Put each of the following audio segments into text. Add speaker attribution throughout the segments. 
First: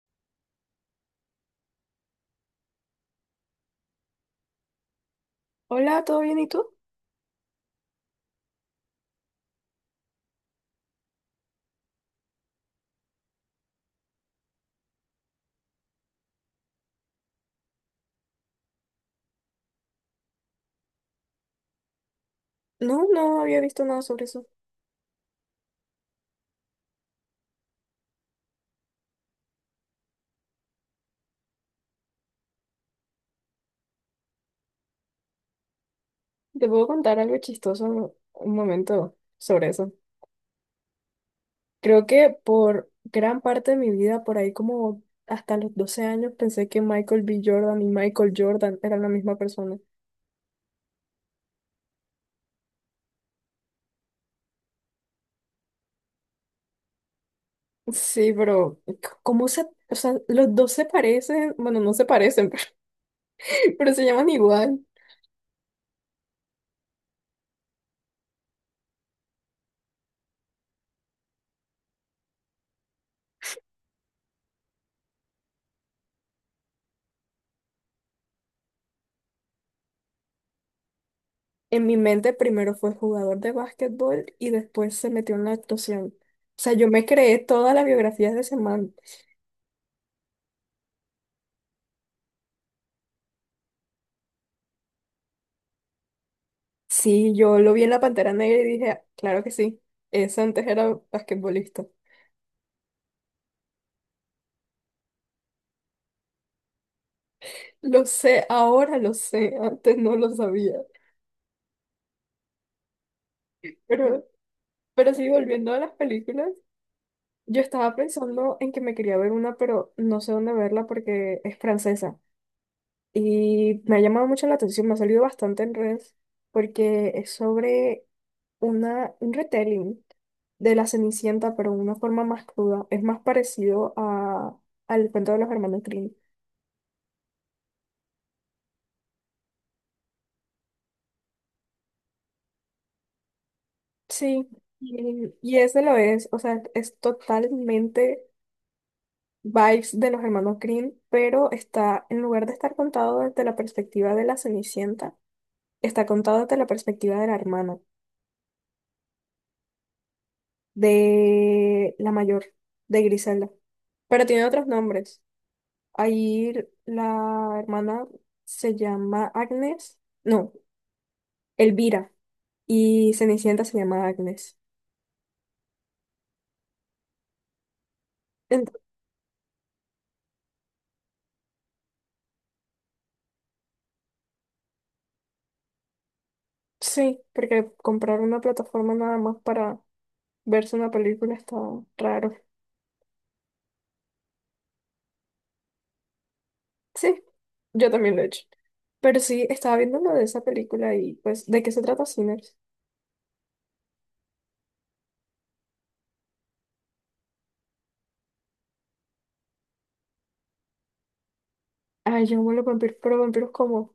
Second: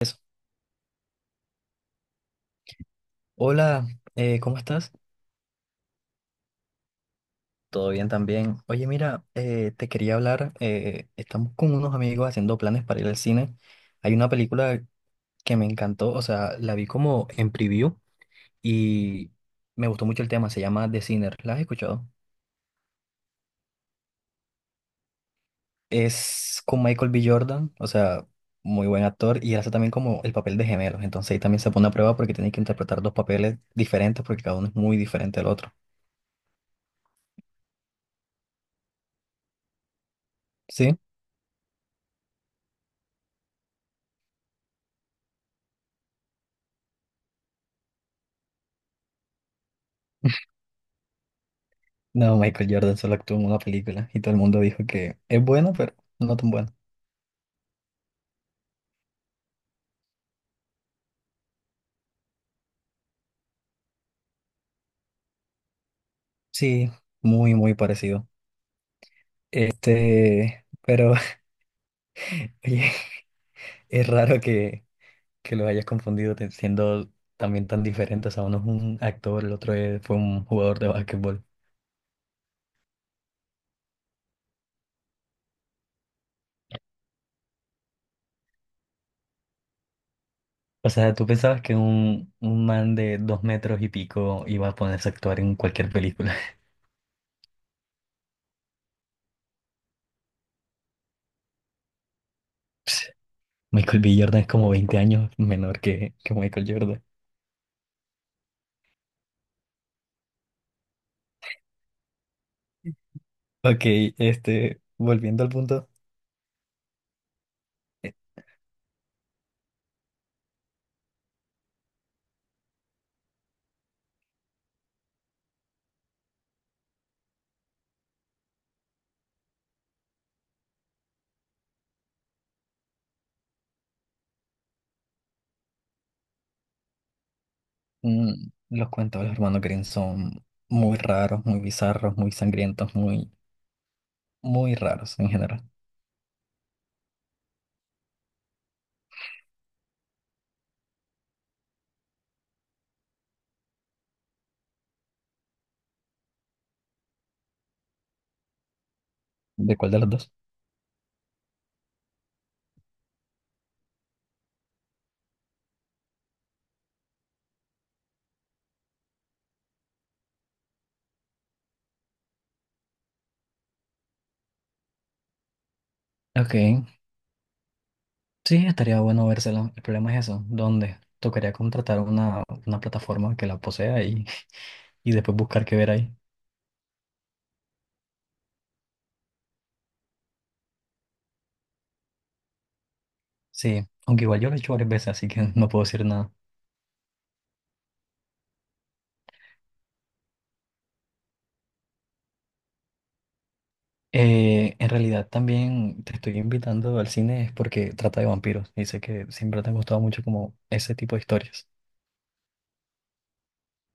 Speaker 1: Eso. Hola, ¿cómo estás?
Speaker 2: Hola, ¿todo bien? ¿Y tú?
Speaker 1: ¿Todo bien también? Oye, mira, te quería hablar. Estamos con unos amigos haciendo planes para ir al cine. Hay una película que me encantó, o sea, la vi como en preview y me gustó mucho el tema. Se llama The Sinner. ¿La has escuchado?
Speaker 2: No, no había visto nada sobre eso.
Speaker 1: Es con Michael B. Jordan, o sea, muy buen actor y hace también como el papel de gemelos. Entonces ahí también se pone a prueba porque tiene que interpretar dos papeles diferentes porque cada uno es muy diferente al otro.
Speaker 2: Te puedo contar algo chistoso un momento sobre eso.
Speaker 1: ¿Sí?
Speaker 2: Creo que por gran parte de mi vida, por ahí como hasta los 12 años, pensé que Michael B. Jordan y Michael Jordan eran la misma persona.
Speaker 1: No, Michael Jordan solo actuó en una película y todo el mundo dijo que es bueno, pero no tan bueno.
Speaker 2: Sí, pero ¿cómo se? O sea, los dos se parecen, bueno, no se parecen, pero se llaman igual.
Speaker 1: Sí, muy, muy parecido. Este, pero oye, es raro que los hayas confundido te- siendo también tan diferentes. O sea, uno es un actor, el otro es- fue un jugador de básquetbol.
Speaker 2: En mi mente primero fue jugador de básquetbol y después se metió en la actuación. O sea, yo me creé todas las biografías de ese man.
Speaker 1: O sea, ¿tú pensabas que un man de dos metros y pico iba a ponerse a actuar en cualquier película?
Speaker 2: Sí, yo lo vi en la Pantera Negra y dije, "Ah, claro que sí, ese antes era basquetbolista".
Speaker 1: Michael B. Jordan es como 20 años menor que Michael Jordan.
Speaker 2: Lo sé, ahora lo sé, antes no lo sabía.
Speaker 1: Ok,
Speaker 2: Pero,
Speaker 1: este,
Speaker 2: pero sí,
Speaker 1: volviendo al
Speaker 2: volviendo a
Speaker 1: punto.
Speaker 2: las películas, yo estaba pensando en que me quería ver una, pero no sé dónde verla porque es francesa. Y me ha llamado mucho la atención, me ha salido bastante en redes, porque es sobre una, un retelling de la Cenicienta, pero de una forma más cruda. Es más parecido a, al cuento de los hermanos Grimm.
Speaker 1: Mm, los cuentos de los hermanos Grimm son muy raros, muy bizarros, muy sangrientos, muy,
Speaker 2: Sí,
Speaker 1: muy raros en
Speaker 2: y
Speaker 1: general.
Speaker 2: ese lo es, o sea, es totalmente vibes de los hermanos Green, pero está, en lugar de estar contado desde la perspectiva de la Cenicienta, está contado desde la perspectiva de la hermana,
Speaker 1: ¿De cuál de los dos?
Speaker 2: de la mayor, de Griselda. Pero tiene otros nombres. Ahí la hermana se llama Agnes, no, Elvira, y Cenicienta se llama Agnes.
Speaker 1: Ok, sí,
Speaker 2: Ent-
Speaker 1: estaría bueno vérselo. El problema es eso, ¿dónde? Tocaría contratar una plataforma que la posea y, y después buscar qué ver ahí.
Speaker 2: sí, porque compraron una plataforma nada más para verse una película está raro.
Speaker 1: Sí, aunque igual yo lo he hecho varias veces, así que no puedo decir nada.
Speaker 2: Sí, yo también lo he hecho. Pero sí, estaba viendo lo de esa película y pues, ¿de qué se trata Sinners?
Speaker 1: En realidad también te estoy invitando al cine es porque trata de vampiros y sé que siempre te han gustado mucho como ese tipo de historias.
Speaker 2: Ay, yo amo los vampiros, pero vampiros como,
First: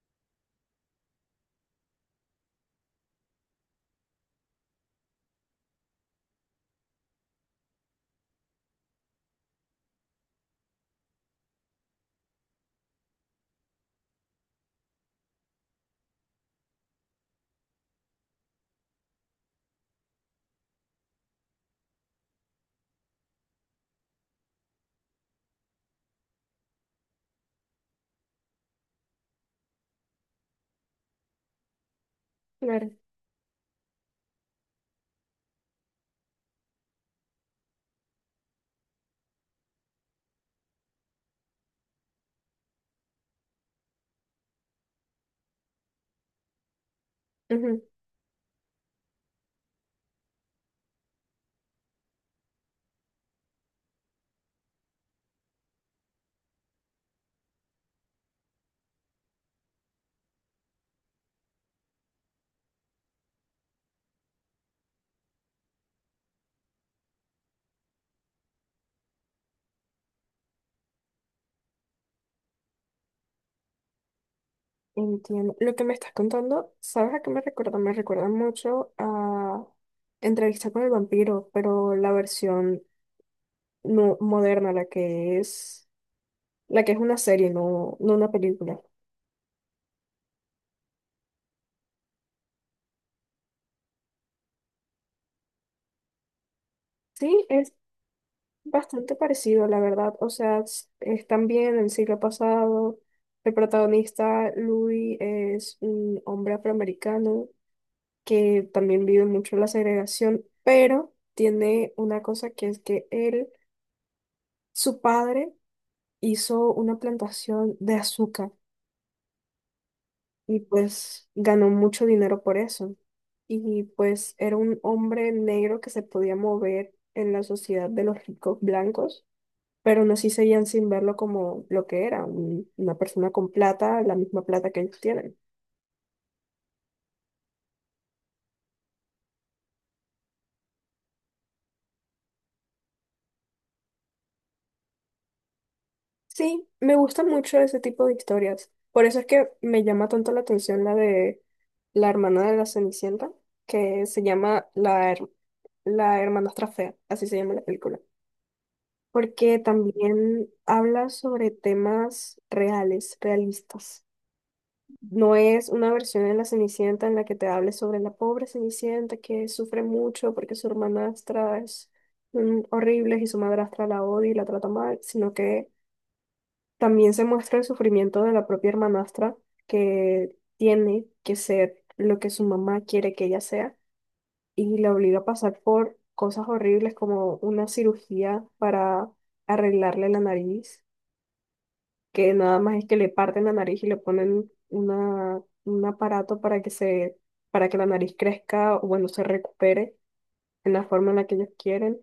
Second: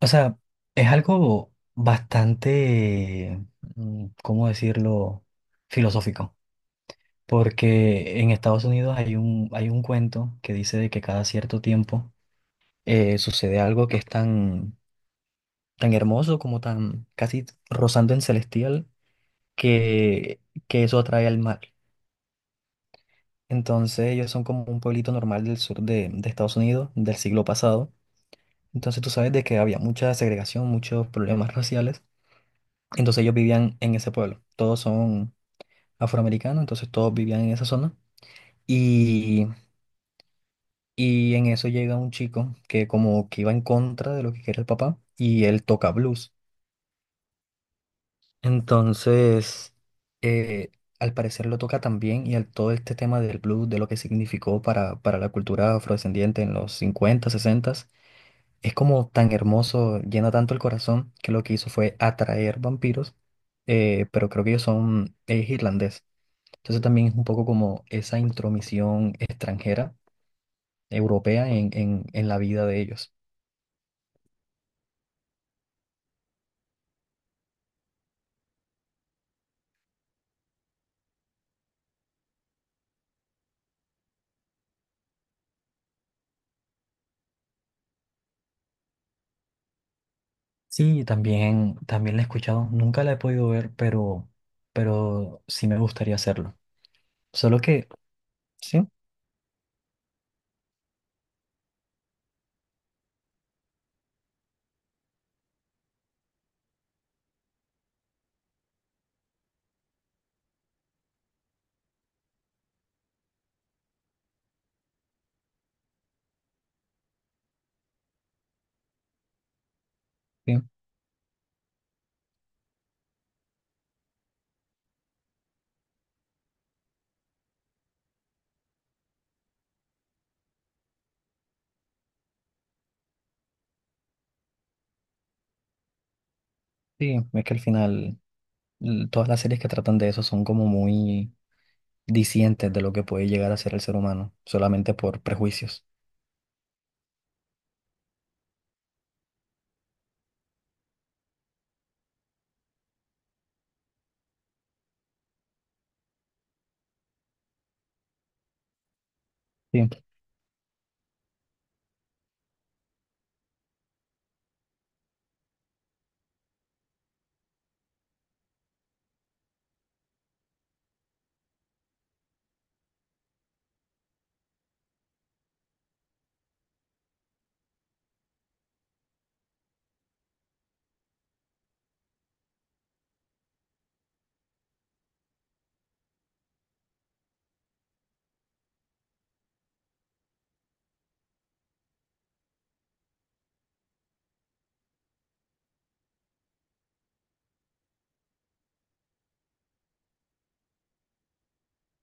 Speaker 1: O sea, es algo bastante, ¿cómo decirlo? Filosófico. Porque en Estados Unidos hay un cuento que dice de que cada cierto tiempo sucede algo que es tan, tan hermoso como tan casi rozando en celestial que, que eso atrae al mal. Entonces ellos son como un pueblito normal del sur de Estados Unidos del siglo pasado. Entonces tú sabes de que había mucha segregación, muchos problemas raciales.
Speaker 2: claro.
Speaker 1: Entonces ellos vivían en ese pueblo. Todos son afroamericanos, entonces todos vivían en esa zona. Y, y en eso llega un chico que como que iba en contra de lo que quería el papá y él toca blues.
Speaker 2: Ujú,
Speaker 1: Entonces, eh, al parecer lo toca también y al todo este tema del blues, de lo que significó para la cultura afrodescendiente en los cincuenta, 60, es como tan hermoso, llena tanto el corazón que lo que hizo fue atraer vampiros, pero creo que ellos son irlandeses. Entonces también es un poco como esa intromisión extranjera, europea, en la vida de ellos.
Speaker 2: entiendo. Lo que me estás contando, ¿sabes a qué me recuerda? Me recuerda mucho a Entrevista con el vampiro, pero la versión no moderna, la que es una serie, no, no una película.
Speaker 1: Sí, también, también la he escuchado, nunca la he podido ver, pero sí me gustaría hacerlo.
Speaker 2: Sí,
Speaker 1: Solo
Speaker 2: es
Speaker 1: que, sí,
Speaker 2: bastante parecido, la verdad. O sea, están bien en el siglo pasado. El protagonista, Louis, es un hombre afroamericano que también vive mucho la segregación, pero tiene una cosa que es que él, su padre, hizo una plantación de azúcar y
Speaker 1: sí,
Speaker 2: pues ganó mucho dinero por eso. Y pues era un hombre negro que se podía mover en la sociedad de los ricos blancos, pero no sí seguían sin verlo como lo que era, una persona con plata, la misma plata que ellos tienen.
Speaker 1: sí, es que al final l- todas las series que tratan de eso son como muy discientes de lo que puede llegar a ser el ser humano, solamente por prejuicios.
Speaker 2: Sí, me gusta mucho ese tipo de historias. Por eso es que me llama tanto la atención la de la hermana de la Cenicienta, que se llama la Hermanastra Fea, así se llama la película. Porque
Speaker 1: Sí,
Speaker 2: también habla sobre temas reales, realistas. No es una versión de la Cenicienta en la que te hable sobre la pobre Cenicienta que sufre mucho porque su hermanastra es horrible y su madrastra la odia y la trata mal, sino que también se muestra el sufrimiento de la propia hermanastra que tiene que ser lo que su mamá quiere que ella sea y la obliga a pasar por cosas horribles como una cirugía para arreglarle la nariz, que nada más es que le parten la nariz y le ponen una, un aparato para que se, para que la nariz crezca o bueno, se recupere en la forma en la que ellos quieren.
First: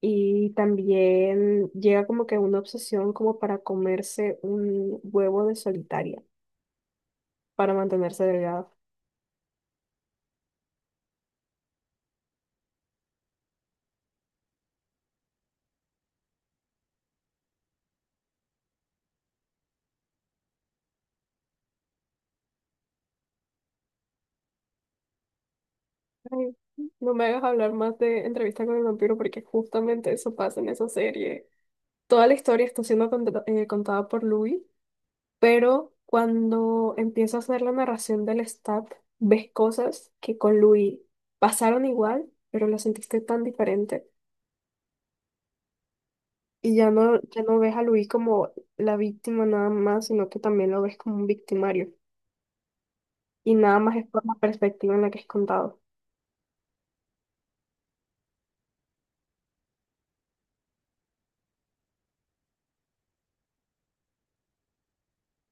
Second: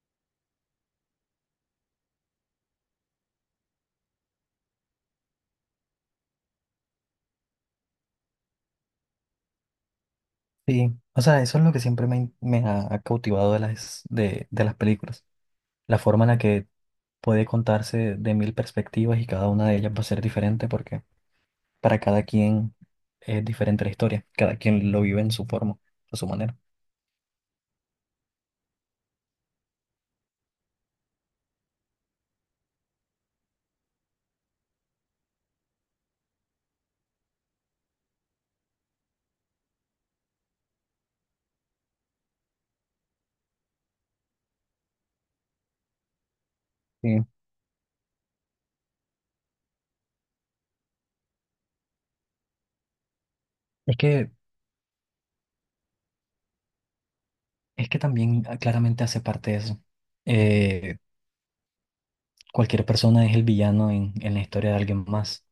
Speaker 2: Y también llega como que una obsesión como para comerse un huevo de solitaria para mantenerse delgada.
Speaker 1: sí. O sea, eso es lo que siempre me, me ha, ha cautivado de las películas, la forma en la que puede contarse de mil perspectivas y cada una de ellas va a ser diferente porque para cada quien es diferente la historia, cada quien lo vive en su forma, a su
Speaker 2: Ay,
Speaker 1: manera.
Speaker 2: no me hagas hablar más de Entrevista con el vampiro porque justamente eso pasa en esa serie. Toda la historia está siendo contada por Louis. Pero cuando empieza a hacer la narración del stat, ves cosas que con Louis pasaron igual, pero la sentiste tan diferente. Y ya no,
Speaker 1: Sí.
Speaker 2: ya no ves a Louis como la víctima nada más, sino que también lo ves como un victimario. Y nada más
Speaker 1: Es
Speaker 2: es por
Speaker 1: que,
Speaker 2: la perspectiva en la que es contado.
Speaker 1: es que también ah, claramente hace parte de eso. Eh, Cualquier persona es el villano en la historia de alguien más.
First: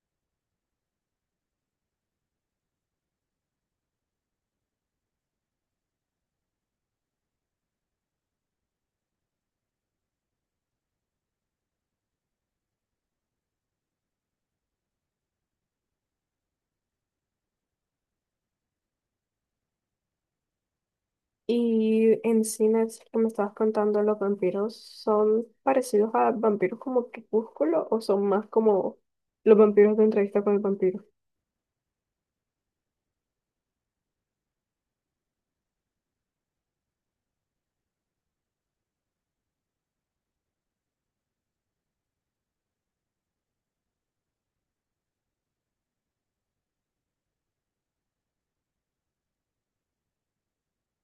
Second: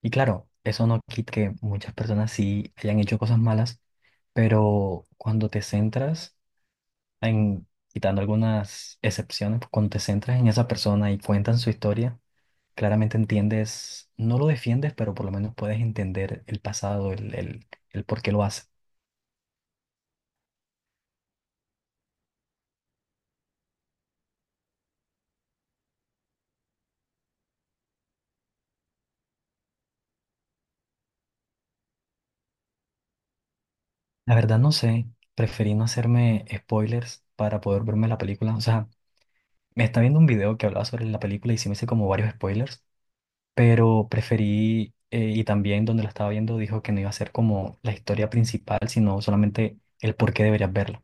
Speaker 1: Y claro, eso no quita que muchas personas sí hayan hecho cosas malas, pero cuando te centras en, quitando algunas excepciones, cuando te centras en esa persona y cuentan su historia, claramente entiendes, no lo defiendes, pero por lo menos puedes entender el pasado, el por qué lo hace.
Speaker 2: Y en cines que me estabas contando, los vampiros son parecidos a vampiros como Crepúsculo o son más como los vampiros de entrevista con el vampiro.
Speaker 1: La verdad no sé, preferí no hacerme spoilers para poder verme la película. O sea, me está viendo un video que hablaba sobre la película y sí me hice como varios spoilers, pero preferí, y también donde la estaba viendo dijo que no iba a ser como la historia principal, sino solamente el por qué deberías verla.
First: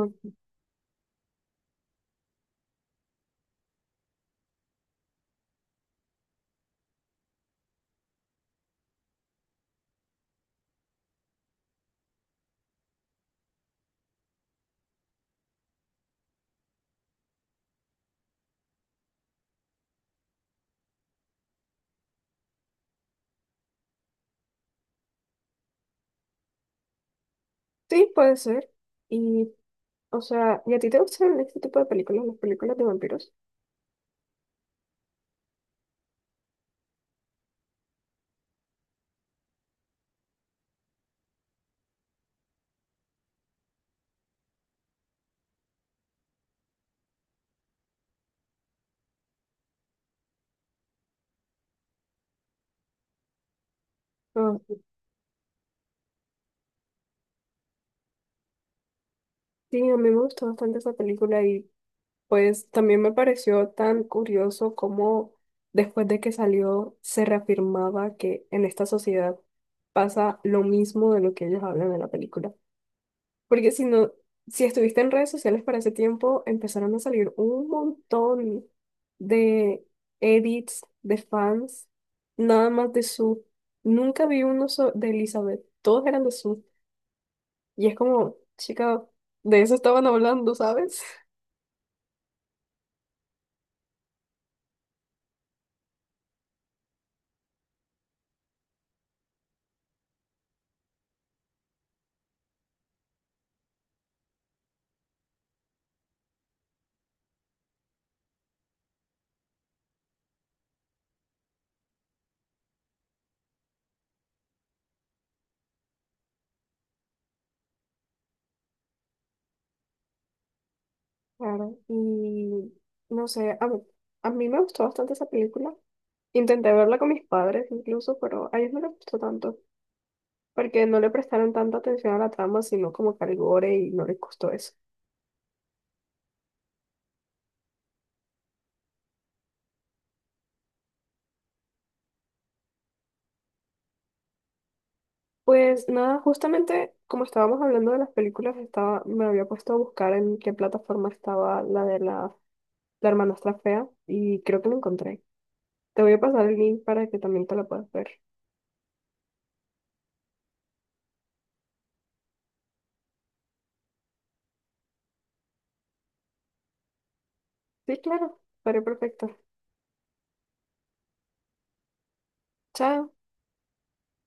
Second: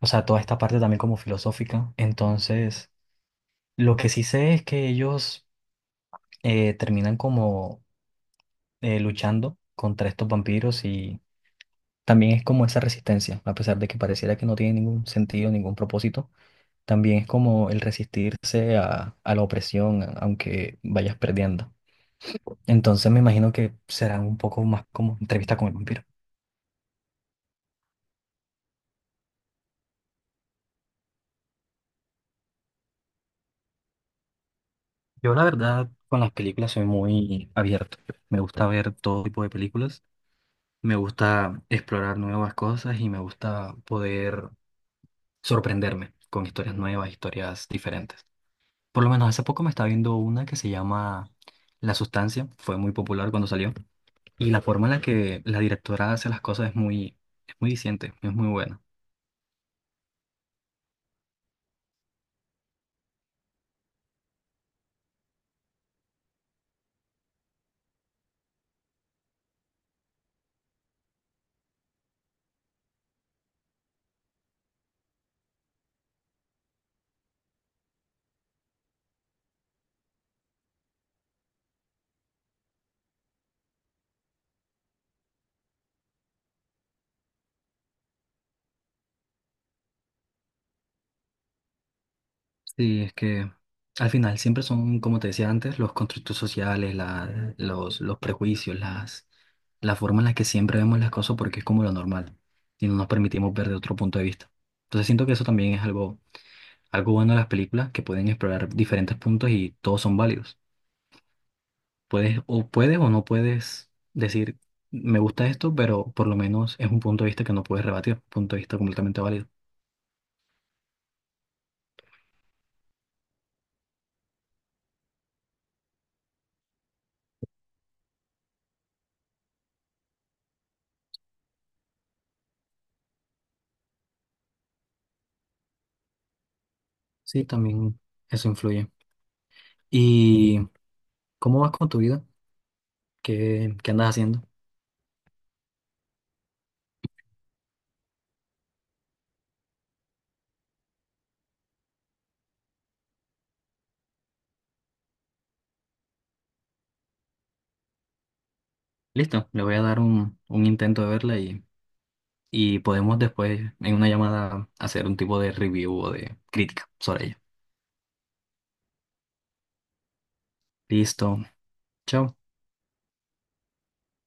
Speaker 1: O sea, toda esta parte también como filosófica. Entonces, lo que sí sé es que ellos terminan como luchando contra estos vampiros y también es como esa resistencia, a pesar de que pareciera que no tiene ningún sentido, ningún propósito, también es como el resistirse a la opresión, a- aunque vayas perdiendo. Entonces me imagino que será un poco más como entrevista con el vampiro.
Speaker 2: sí, puede ser. Y o sea, ¿y a ti te gustan este tipo de películas, las películas de vampiros?
Speaker 1: Yo la verdad con las películas soy muy abierto. Me gusta ver todo tipo de películas, me gusta explorar nuevas cosas y me gusta poder sorprenderme con historias nuevas, historias diferentes. Por lo menos hace poco me estaba viendo una que se llama La Sustancia, fue muy popular cuando salió, y la
Speaker 2: Ah,
Speaker 1: forma en la que la directora hace las cosas es muy diciente, es muy buena.
Speaker 2: sí, a mí me gustó bastante esa película y pues también me pareció tan curioso cómo después de que salió se reafirmaba que en esta sociedad pasa lo mismo de lo que ellos hablan en la película. Porque si no, si estuviste en redes sociales para ese tiempo, empezaron a salir un montón de edits de fans, nada más de su. Nunca vi uno de Elizabeth, todos eran de su. Y es como, chica, de eso estaban hablando, ¿sabes?
Speaker 1: Sí, es que al final siempre son, como te decía antes, los constructos sociales, la- los prejuicios, las, la forma en la que siempre vemos las cosas porque es como lo normal, y no nos permitimos ver de otro punto de vista. Entonces siento que eso también es algo, algo bueno de las películas, que pueden explorar diferentes puntos y todos son válidos. Puedes o puedes o no puedes decir, me gusta esto, pero por lo menos es un punto de vista que no puedes rebatir, un punto de vista completamente válido.
Speaker 2: Claro, y no sé, a mí, me gustó bastante esa película. Intenté verla con mis padres incluso, pero a ellos no les gustó tanto, porque no le prestaron tanta atención a la trama, sino como que al gore y no les gustó eso.
Speaker 1: Sí, también eso influye. ¿Y cómo vas con tu vida? ¿Qué, qué andas haciendo?
Speaker 2: Pues nada, justamente como estábamos hablando de las películas, estaba, me había puesto a buscar en qué plataforma estaba la de la hermanastra fea y creo que la encontré. Te voy a pasar el link para que también te la puedas ver.
Speaker 1: Listo, le voy a dar un intento de verla y podemos después en una llamada hacer un tipo de review o de crítica sobre ella.
Speaker 2: Sí, claro, estaría perfecto.
Speaker 1: Listo, chao.
Speaker 2: Chao.